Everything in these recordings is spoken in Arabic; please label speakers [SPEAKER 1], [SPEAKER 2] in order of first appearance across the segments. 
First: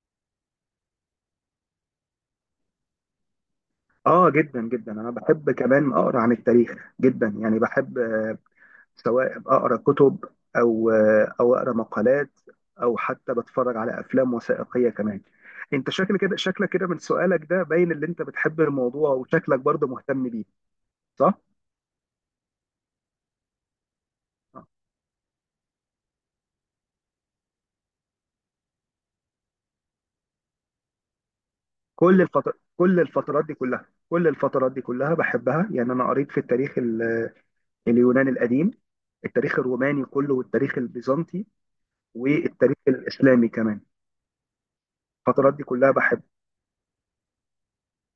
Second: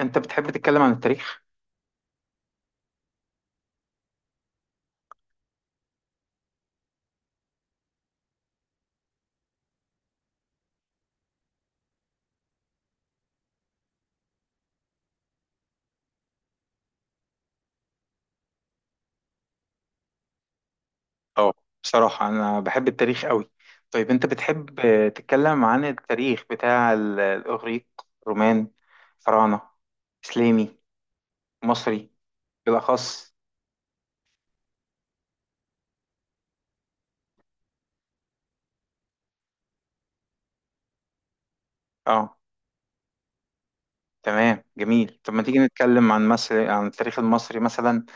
[SPEAKER 1] انت بتحب تتكلم عن التاريخ؟
[SPEAKER 2] اه، جدا جدا انا بحب كمان اقرا عن التاريخ جدا، يعني بحب سواء اقرا كتب او اقرا مقالات، او حتى بتفرج على افلام وثائقيه كمان. انت شكلك كده من سؤالك ده باين اللي انت بتحب الموضوع، وشكلك برضه مهتم بيه، صح؟
[SPEAKER 1] اه. بصراحة انا بحب التاريخ قوي. طيب انت
[SPEAKER 2] آه.
[SPEAKER 1] بتحب تتكلم عن التاريخ بتاع الاغريق، رومان، فراعنة، اسلامي، مصري.
[SPEAKER 2] كل الفتر... كل
[SPEAKER 1] بالاخص.
[SPEAKER 2] الفترات دي كلها كل الفترات دي كلها بحبها، يعني انا قريت في التاريخ اليوناني القديم، التاريخ الروماني كله، والتاريخ البيزنطي،
[SPEAKER 1] اه.
[SPEAKER 2] والتاريخ الاسلامي كمان.
[SPEAKER 1] تمام، جميل. طب ما
[SPEAKER 2] الفترات
[SPEAKER 1] تيجي
[SPEAKER 2] دي كلها
[SPEAKER 1] نتكلم
[SPEAKER 2] بحب.
[SPEAKER 1] عن مصر، عن التاريخ المصري مثلا،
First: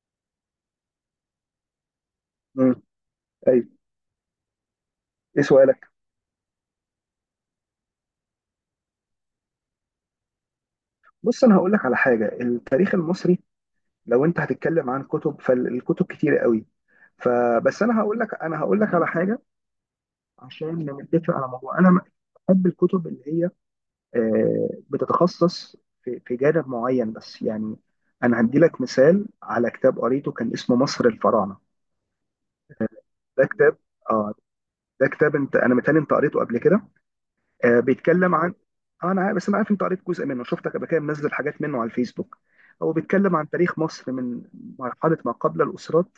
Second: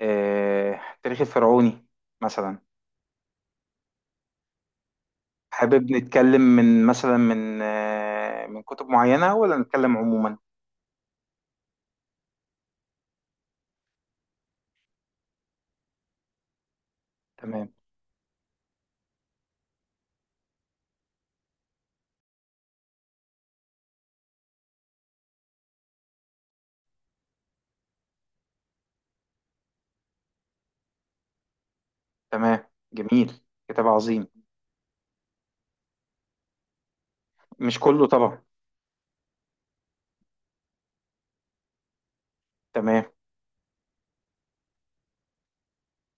[SPEAKER 1] التاريخ الفرعوني مثلا.
[SPEAKER 2] ايوه، ايه سؤالك؟
[SPEAKER 1] حابب نتكلم من مثلا من من كتب معينة ولا نتكلم عموما؟
[SPEAKER 2] بص، انا هقول لك على حاجه. التاريخ المصري لو انت هتتكلم عن كتب فالكتب كتير قوي،
[SPEAKER 1] تمام.
[SPEAKER 2] فبس انا هقول لك على حاجه عشان نتفق على موضوع. انا بحب الكتب اللي هي بتتخصص في جانب معين بس يعني. انا هدي لك مثال على كتاب قريته كان اسمه مصر الفراعنه.
[SPEAKER 1] تمام، جميل.
[SPEAKER 2] ده كتاب.
[SPEAKER 1] كتاب عظيم.
[SPEAKER 2] اه. ده كتاب انا متهيألي انت قريته قبل كده.
[SPEAKER 1] مش كله
[SPEAKER 2] بيتكلم
[SPEAKER 1] طبعا.
[SPEAKER 2] عن، بس انا عارف انت قريت جزء منه، شفتك قبل كده منزل حاجات منه على الفيسبوك. هو
[SPEAKER 1] تمام.
[SPEAKER 2] بيتكلم عن تاريخ مصر من مرحله ما قبل الاسرات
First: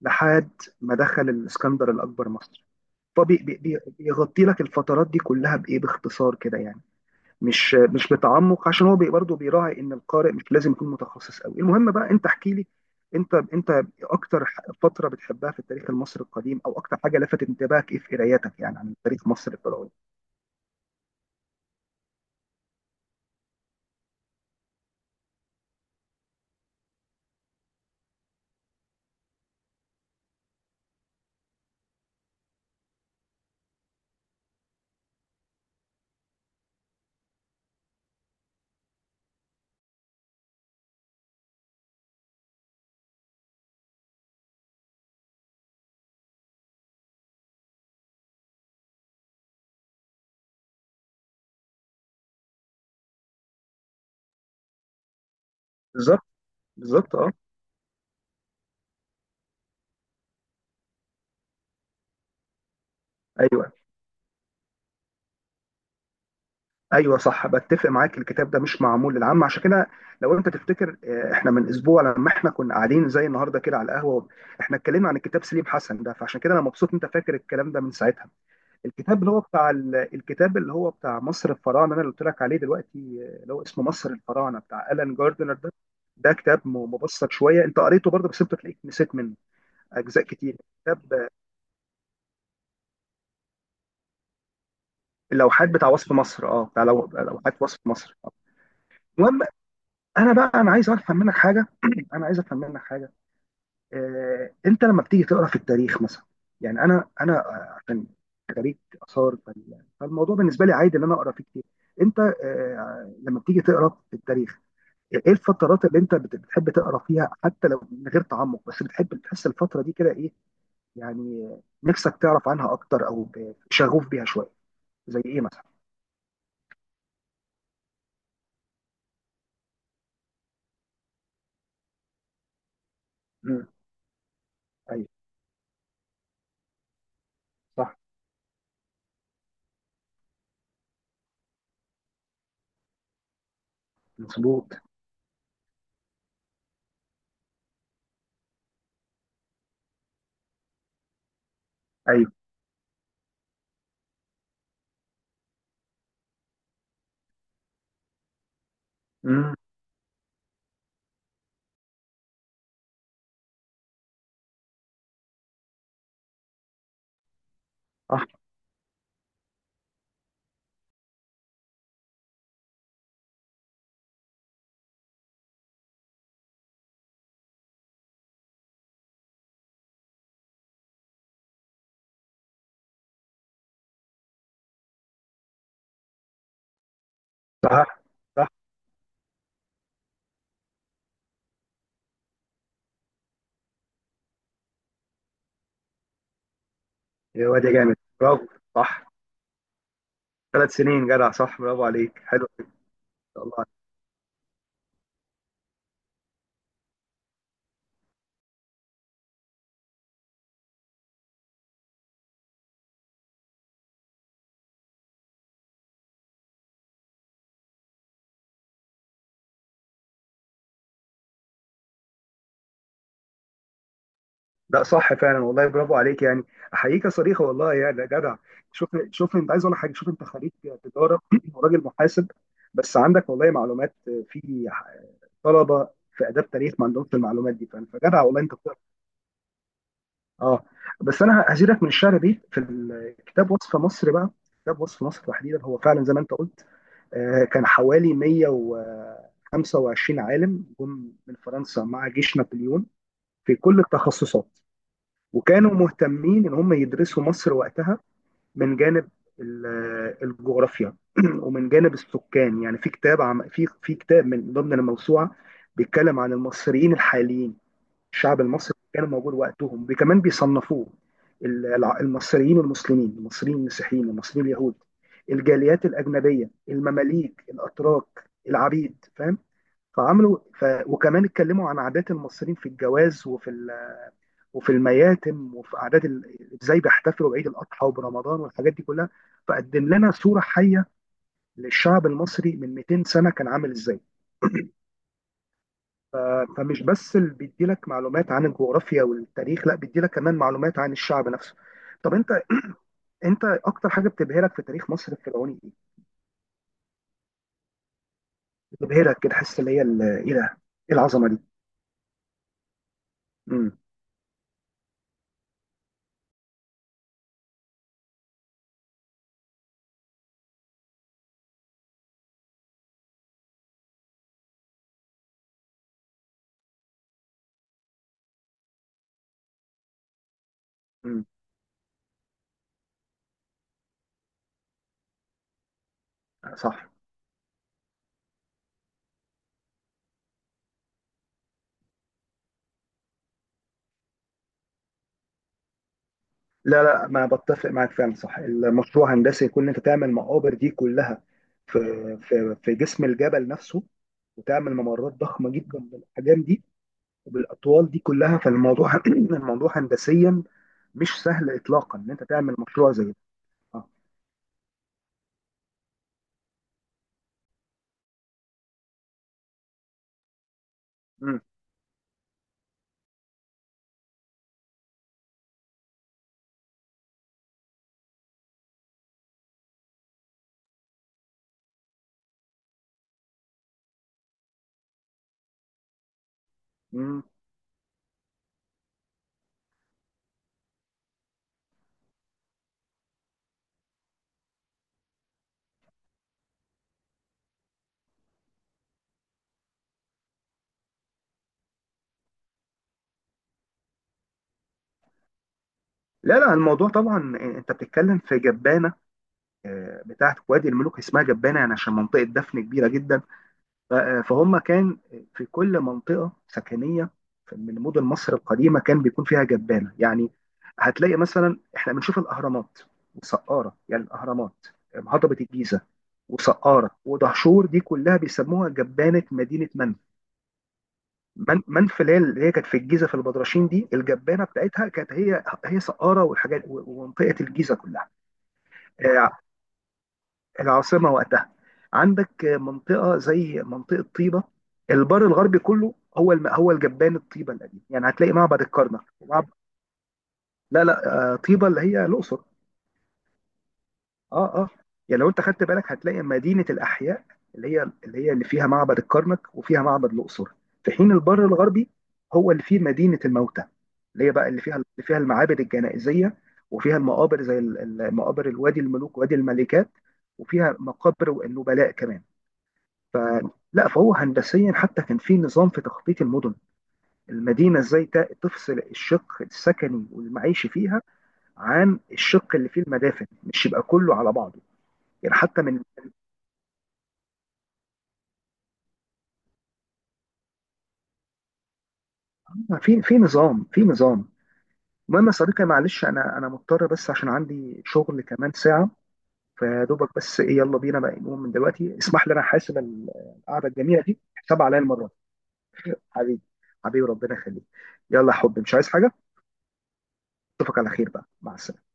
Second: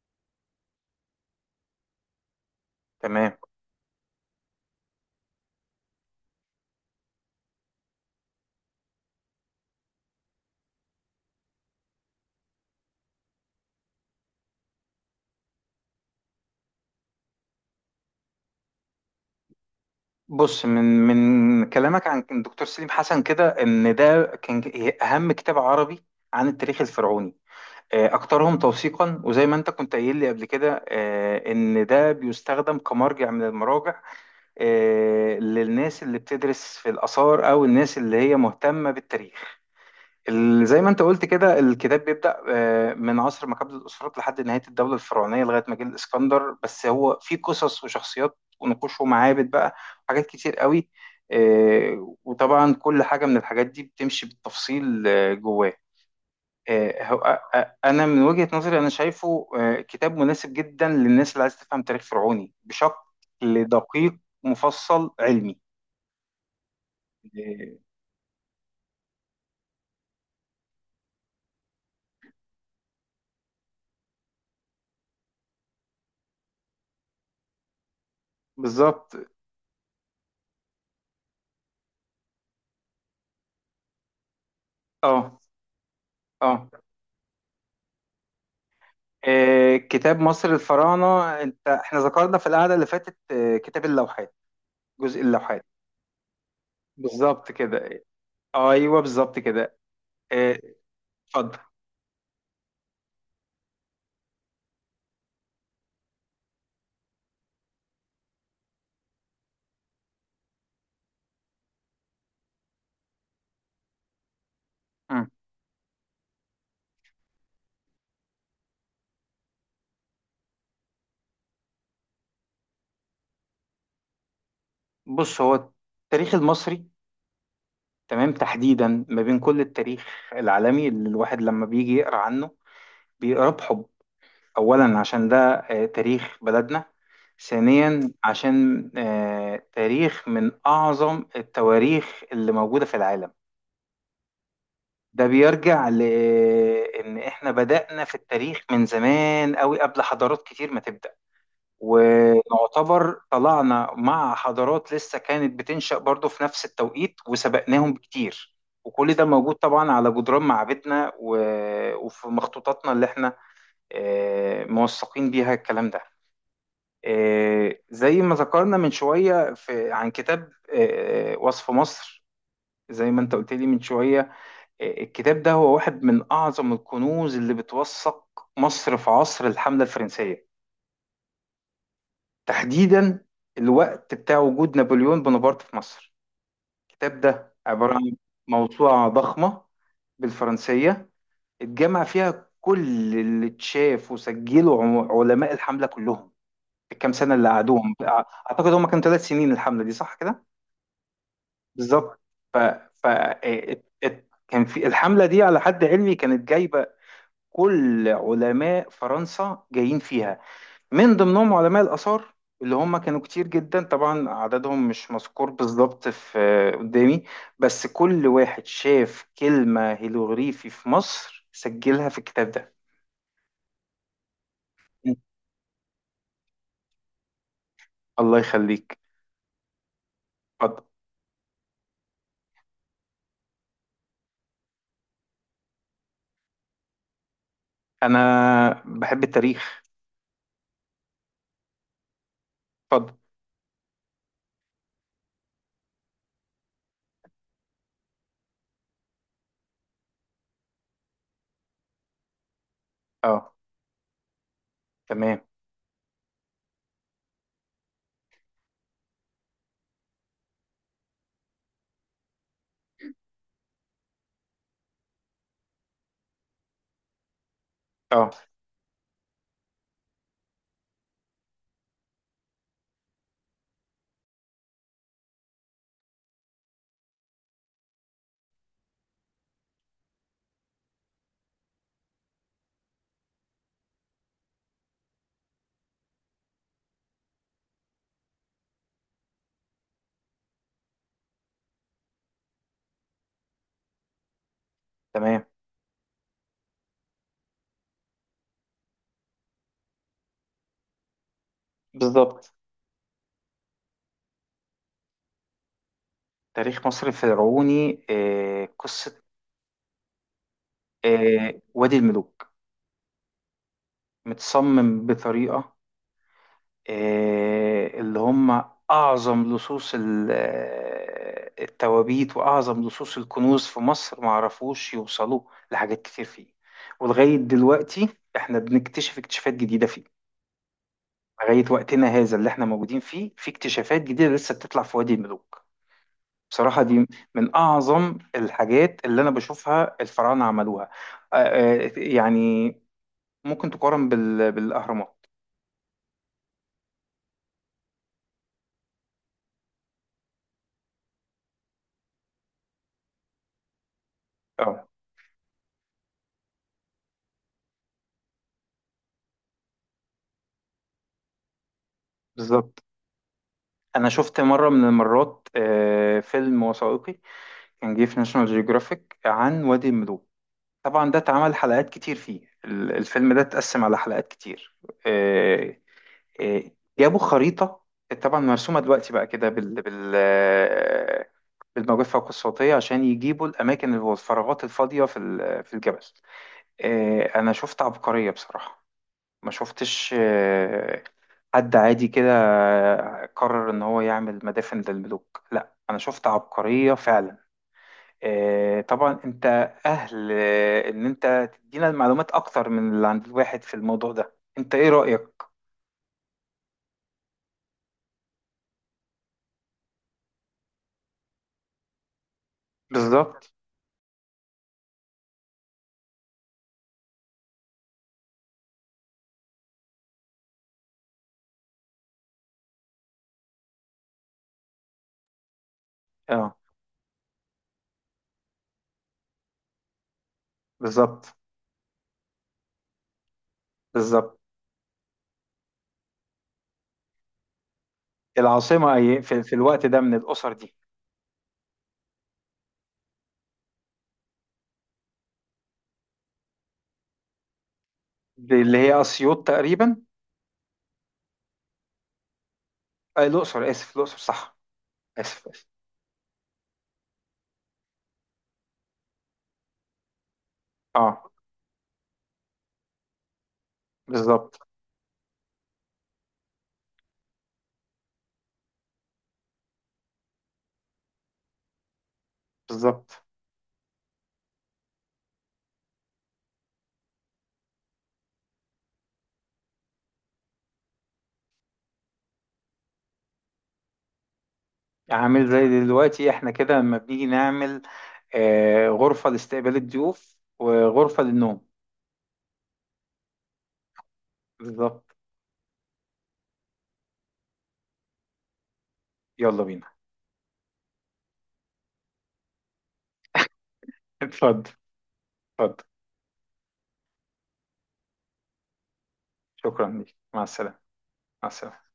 [SPEAKER 2] لحد ما دخل الاسكندر الاكبر مصر.
[SPEAKER 1] تمام.
[SPEAKER 2] فبيغطي لك الفترات دي كلها بايه، باختصار كده يعني، مش بتعمق، عشان هو برضه بيراعي ان القارئ مش لازم يكون متخصص قوي. المهم بقى، انت احكي لي، انت اكتر فتره بتحبها في التاريخ المصري القديم، او اكتر حاجه لفتت انتباهك ايه في قرايتك، يعني عن تاريخ مصر الفرعوني.
[SPEAKER 1] بص، من كلامك عن الدكتور سليم حسن كده ان ده كان اهم كتاب عربي عن التاريخ الفرعوني، اكثرهم توثيقا، وزي ما انت كنت قايل لي قبل كده ان ده بيستخدم كمرجع من المراجع للناس اللي بتدرس في الاثار او الناس اللي هي مهتمة بالتاريخ. زي ما انت قلت كده، الكتاب بيبدأ من عصر ما قبل الأسرات لحد نهاية الدولة الفرعونية، لغاية ما جه الإسكندر. بس هو فيه قصص وشخصيات ونقوش ومعابد بقى، حاجات كتير قوي. وطبعا كل حاجة من الحاجات دي بتمشي بالتفصيل جواه.
[SPEAKER 2] بالظبط. بالظبط، اه.
[SPEAKER 1] أنا من وجهة نظري أنا شايفه كتاب مناسب جدا للناس اللي عايز تفهم تاريخ فرعوني بشكل
[SPEAKER 2] ايوه.
[SPEAKER 1] دقيق، مفصل، علمي.
[SPEAKER 2] ايوه، صح،
[SPEAKER 1] آه،
[SPEAKER 2] بتفق معاك. الكتاب ده مش معمول للعامه، عشان كده. لو انت تفتكر، احنا من اسبوع، لما احنا كنا قاعدين زي النهارده كده على القهوه، احنا اتكلمنا عن الكتاب سليم حسن ده، فعشان كده انا مبسوط انت فاكر الكلام ده من ساعتها.
[SPEAKER 1] بالظبط.
[SPEAKER 2] الكتاب اللي هو بتاع ال- الكتاب اللي هو بتاع مصر الفراعنه انا اللي قلت لك عليه دلوقتي، اللي هو اسمه مصر الفراعنه بتاع الان
[SPEAKER 1] اه
[SPEAKER 2] جاردنر ده. ده كتاب
[SPEAKER 1] اه.
[SPEAKER 2] مبسط شويه. انت قريته برضه، بس انت تلاقيك نسيت منه
[SPEAKER 1] كتاب
[SPEAKER 2] اجزاء
[SPEAKER 1] مصر
[SPEAKER 2] كتير. كتاب
[SPEAKER 1] الفراعنة. انت، احنا ذكرنا في القعدة اللي فاتت كتاب اللوحات، جزء اللوحات.
[SPEAKER 2] اللوحات بتاع وصف مصر، اه، بتاع
[SPEAKER 1] بالظبط
[SPEAKER 2] لوحات وصف
[SPEAKER 1] كده.
[SPEAKER 2] مصر.
[SPEAKER 1] ايوه بالظبط
[SPEAKER 2] المهم،
[SPEAKER 1] كده.
[SPEAKER 2] انا
[SPEAKER 1] آه،
[SPEAKER 2] بقى انا عايز افهم منك
[SPEAKER 1] اتفضل.
[SPEAKER 2] حاجه انا عايز افهم منك حاجه. انت لما بتيجي تقرا في التاريخ مثلا، يعني انا، عشان خريج اثار، فالموضوع بالنسبه لي عادي ان انا اقرا فيه كتير. انت لما بتيجي تقرا في التاريخ، ايه
[SPEAKER 1] مم.
[SPEAKER 2] الفترات اللي انت بتحب تقرا فيها حتى لو من غير تعمق، بس بتحب تحس الفتره دي كده ايه، يعني نفسك تعرف عنها اكتر، او شغوف بيها شويه، زي ايه
[SPEAKER 1] بص،
[SPEAKER 2] مثلا؟
[SPEAKER 1] هو التاريخ المصري، تمام، تحديدا ما بين كل التاريخ العالمي اللي الواحد لما بيجي يقرا عنه بيقراه
[SPEAKER 2] امم.
[SPEAKER 1] بحب. اولا
[SPEAKER 2] ايوه،
[SPEAKER 1] عشان ده تاريخ بلدنا.
[SPEAKER 2] صح،
[SPEAKER 1] ثانيا عشان تاريخ من اعظم التواريخ اللي موجودة في العالم.
[SPEAKER 2] مظبوط.
[SPEAKER 1] ده بيرجع لان احنا بدأنا في التاريخ من زمان قوي قبل حضارات كتير ما تبدأ،
[SPEAKER 2] ايوه.
[SPEAKER 1] ونعتبر طلعنا مع حضارات لسه كانت بتنشأ برضو في نفس التوقيت وسبقناهم بكتير. وكل ده موجود
[SPEAKER 2] امم.
[SPEAKER 1] طبعا على جدران معابدنا وفي مخطوطاتنا اللي احنا موثقين بيها الكلام ده. زي
[SPEAKER 2] صح.
[SPEAKER 1] ما ذكرنا من شوية في عن كتاب وصف مصر. زي ما انت قلت لي من شوية، الكتاب ده هو واحد من أعظم الكنوز اللي بتوثق مصر في عصر الحملة الفرنسية، تحديدا الوقت بتاع وجود نابليون بونابرت في مصر. الكتاب ده عبارة عن
[SPEAKER 2] صح.
[SPEAKER 1] موسوعة ضخمة، بالفرنسية، اتجمع فيها كل اللي اتشاف وسجله علماء الحملة كلهم في الكام سنة اللي
[SPEAKER 2] يا واد يا
[SPEAKER 1] قعدوهم.
[SPEAKER 2] جامد، برافو.
[SPEAKER 1] أعتقد هم كانوا
[SPEAKER 2] صح،
[SPEAKER 1] ثلاث سنين الحملة دي، صح كده؟
[SPEAKER 2] ثلاث سنين، جدع، صح، برافو عليك،
[SPEAKER 1] بالظبط.
[SPEAKER 2] حلو،
[SPEAKER 1] ف...
[SPEAKER 2] ما شاء الله عليك.
[SPEAKER 1] إيه، كان في الحملة دي على حد علمي كانت جايبة كل علماء فرنسا جايين فيها، من ضمنهم علماء الآثار اللي هم كانوا كتير جدا. طبعا عددهم مش مذكور بالظبط في قدامي. بس كل واحد شاف كلمة هيلوغريفي في مصر سجلها في الكتاب ده.
[SPEAKER 2] لا صح فعلا، والله برافو عليك يعني، احييك يا صريخه، والله يا ده جدع.
[SPEAKER 1] الله
[SPEAKER 2] شوف
[SPEAKER 1] يخليك.
[SPEAKER 2] شوف، انت عايز اقول لك حاجه، شوف، انت خريج
[SPEAKER 1] اتفضل.
[SPEAKER 2] تجاره وراجل محاسب، بس عندك والله معلومات في طلبه في اداب تاريخ ما عندهمش المعلومات دي،
[SPEAKER 1] انا
[SPEAKER 2] فجدع والله انت.
[SPEAKER 1] بحب التاريخ.
[SPEAKER 2] اه. بس انا هزيدك من الشعر بيت في
[SPEAKER 1] اتفضل.
[SPEAKER 2] كتاب وصف مصر بقى. كتاب وصف مصر تحديدا، هو فعلا زي ما انت قلت، كان حوالي 125 عالم جم من فرنسا مع جيش نابليون،
[SPEAKER 1] اه.
[SPEAKER 2] في كل التخصصات.
[SPEAKER 1] تمام.
[SPEAKER 2] وكانوا مهتمين ان هم يدرسوا مصر وقتها من جانب ال- الجغرافيا ومن جانب السكان. يعني في كتاب، عم في في كتاب من ضمن الموسوعة بيتكلم عن المصريين الحاليين.
[SPEAKER 1] اه.
[SPEAKER 2] الشعب المصري كان موجود وقتهم، وكمان بيصنفوه، المصريين المسلمين، المصريين المسيحيين، المصريين اليهود، الجاليات الأجنبية، المماليك، الأتراك، العبيد، فاهم؟ فعملوا وكمان اتكلموا عن عادات المصريين في الجواز، وفي المياتم، وفي عادات ازاي بيحتفلوا بعيد الأضحى وبرمضان والحاجات دي كلها. فقدم لنا صورة حية للشعب المصري من 200 سنة كان عامل ازاي.
[SPEAKER 1] تمام.
[SPEAKER 2] ف- فمش بس اللي بيديلك معلومات عن الجغرافيا والتاريخ، لا، بيديلك كمان معلومات عن الشعب نفسه. طب انت
[SPEAKER 1] بالظبط.
[SPEAKER 2] انت اكتر حاجه بتبهرك في تاريخ مصر الفرعوني ايه؟
[SPEAKER 1] تاريخ مصر الفرعوني،
[SPEAKER 2] بتبهرك
[SPEAKER 1] قصة،
[SPEAKER 2] كده، حاسس اللي هي ايه ده، ايه العظمه دي؟
[SPEAKER 1] وادي الملوك.
[SPEAKER 2] امم.
[SPEAKER 1] متصمم بطريقة اللي هم أعظم لصوص التوابيت وأعظم لصوص الكنوز في مصر ما عرفوش يوصلوا لحاجات كتير فيه. ولغاية دلوقتي احنا بنكتشف اكتشافات جديدة فيه.
[SPEAKER 2] امم.
[SPEAKER 1] لغاية وقتنا هذا اللي احنا موجودين فيه في اكتشافات جديدة لسه بتطلع في وادي الملوك. بصراحة
[SPEAKER 2] صح.
[SPEAKER 1] دي من أعظم الحاجات اللي أنا بشوفها الفراعنة عملوها. يعني ممكن تقارن بالأهرامات.
[SPEAKER 2] لا لا، ما بتفق معاك، فعلا صح. المشروع هندسي يكون انت تعمل مقابر دي كلها في في جسم الجبل نفسه، وتعمل
[SPEAKER 1] اه
[SPEAKER 2] ممرات ضخمه جدا بالاحجام دي وبالاطوال دي كلها، فالموضوع الموضوع هندسيا مش سهل اطلاقا ان انت تعمل
[SPEAKER 1] بالظبط.
[SPEAKER 2] مشروع زي ده. آه.
[SPEAKER 1] انا شفت مره من المرات فيلم وثائقي كان جه في ناشونال جيوغرافيك عن وادي الملوك. طبعا ده
[SPEAKER 2] مم.
[SPEAKER 1] اتعمل حلقات كتير فيه، الفيلم ده اتقسم على حلقات كتير. آه، آه، جابوا خريطه، طبعا مرسومه دلوقتي بقى كده بالموجات الفوق الصوتيه عشان يجيبوا الاماكن اللي هو الفراغات الفاضيه في الجبل.
[SPEAKER 2] مم.
[SPEAKER 1] انا شفت عبقريه بصراحه. ما شفتش حد عادي كده قرر ان هو يعمل مدافن للملوك. لا، انا شفت عبقرية فعلا. طبعا انت اهل ان انت تدينا المعلومات اكتر من اللي عند الواحد في الموضوع ده. انت ايه رأيك؟
[SPEAKER 2] لا لا، الموضوع طبعا، انت بتتكلم في جبانه، بتاعت وادي الملوك. اسمها جبانه يعني عشان منطقه دفن كبيره جدا.
[SPEAKER 1] بالظبط.
[SPEAKER 2] فهم كان في كل منطقه سكنيه من مدن مصر القديمه كان بيكون فيها جبانه، يعني هتلاقي مثلا احنا بنشوف الاهرامات وسقاره. يعني الاهرامات، هضبه الجيزه
[SPEAKER 1] اه
[SPEAKER 2] وسقاره ودهشور، دي كلها بيسموها جبانه مدينه منى.
[SPEAKER 1] بالظبط.
[SPEAKER 2] من منف، اللي هي كانت في الجيزه في البدرشين، دي
[SPEAKER 1] بالظبط.
[SPEAKER 2] الجبانه بتاعتها كانت هي هي سقاره والحاجات، و- ومنطقه الجيزه كلها.
[SPEAKER 1] العاصمة
[SPEAKER 2] آه،
[SPEAKER 1] في الوقت ده من الأسر دي.
[SPEAKER 2] العاصمه وقتها، عندك منطقه زي منطقه طيبه. البر الغربي كله هو هو الجبان الطيبه القديم، يعني هتلاقي معبد
[SPEAKER 1] اللي هي
[SPEAKER 2] الكرنك
[SPEAKER 1] أسيوط تقريبا.
[SPEAKER 2] لا لا، طيبه اللي هي الاقصر.
[SPEAKER 1] الأقصر، آسف، الأقصر
[SPEAKER 2] اه،
[SPEAKER 1] صح.
[SPEAKER 2] اه. يعني لو انت
[SPEAKER 1] آسف،
[SPEAKER 2] خدت
[SPEAKER 1] آسف.
[SPEAKER 2] بالك، هتلاقي مدينه الاحياء اللي فيها معبد الكرنك وفيها معبد الاقصر، في حين
[SPEAKER 1] اه
[SPEAKER 2] البر الغربي هو اللي فيه مدينه الموتى، اللي هي بقى
[SPEAKER 1] بالظبط.
[SPEAKER 2] اللي فيها المعابد الجنائزيه، وفيها المقابر زي مقابر الوادي الملوك، وادي الملكات، وفيها مقابر النبلاء كمان.
[SPEAKER 1] بالظبط.
[SPEAKER 2] فهو هندسيا حتى كان في نظام في تخطيط المدن. المدينه ازاي تفصل الشق السكني والمعيشي فيها عن الشق اللي فيه المدافن، مش يبقى كله على بعضه، يعني
[SPEAKER 1] عامل
[SPEAKER 2] حتى
[SPEAKER 1] زي
[SPEAKER 2] من
[SPEAKER 1] دلوقتي احنا كده لما بنيجي نعمل غرفة لاستقبال الضيوف وغرفة للنوم.
[SPEAKER 2] في نظام، في نظام.
[SPEAKER 1] بالظبط.
[SPEAKER 2] المهم يا صديقي، معلش انا مضطر، بس عشان عندي شغل كمان ساعة،
[SPEAKER 1] يلا بينا.
[SPEAKER 2] فدوبك بس ايه، يلا بينا بقى نقوم من دلوقتي. اسمح لي انا حاسب القعدة الجميلة دي، حساب
[SPEAKER 1] اتفضل.
[SPEAKER 2] عليا المرة دي.
[SPEAKER 1] اتفضل.
[SPEAKER 2] حبيبي، حبيبي، ربنا يخليك. يلا يا حبيبي، مش عايز حاجة.
[SPEAKER 1] شكرا ليك. مع
[SPEAKER 2] اشوفك
[SPEAKER 1] السلامة.
[SPEAKER 2] على خير بقى،
[SPEAKER 1] مع
[SPEAKER 2] مع السلامة.
[SPEAKER 1] السلامة.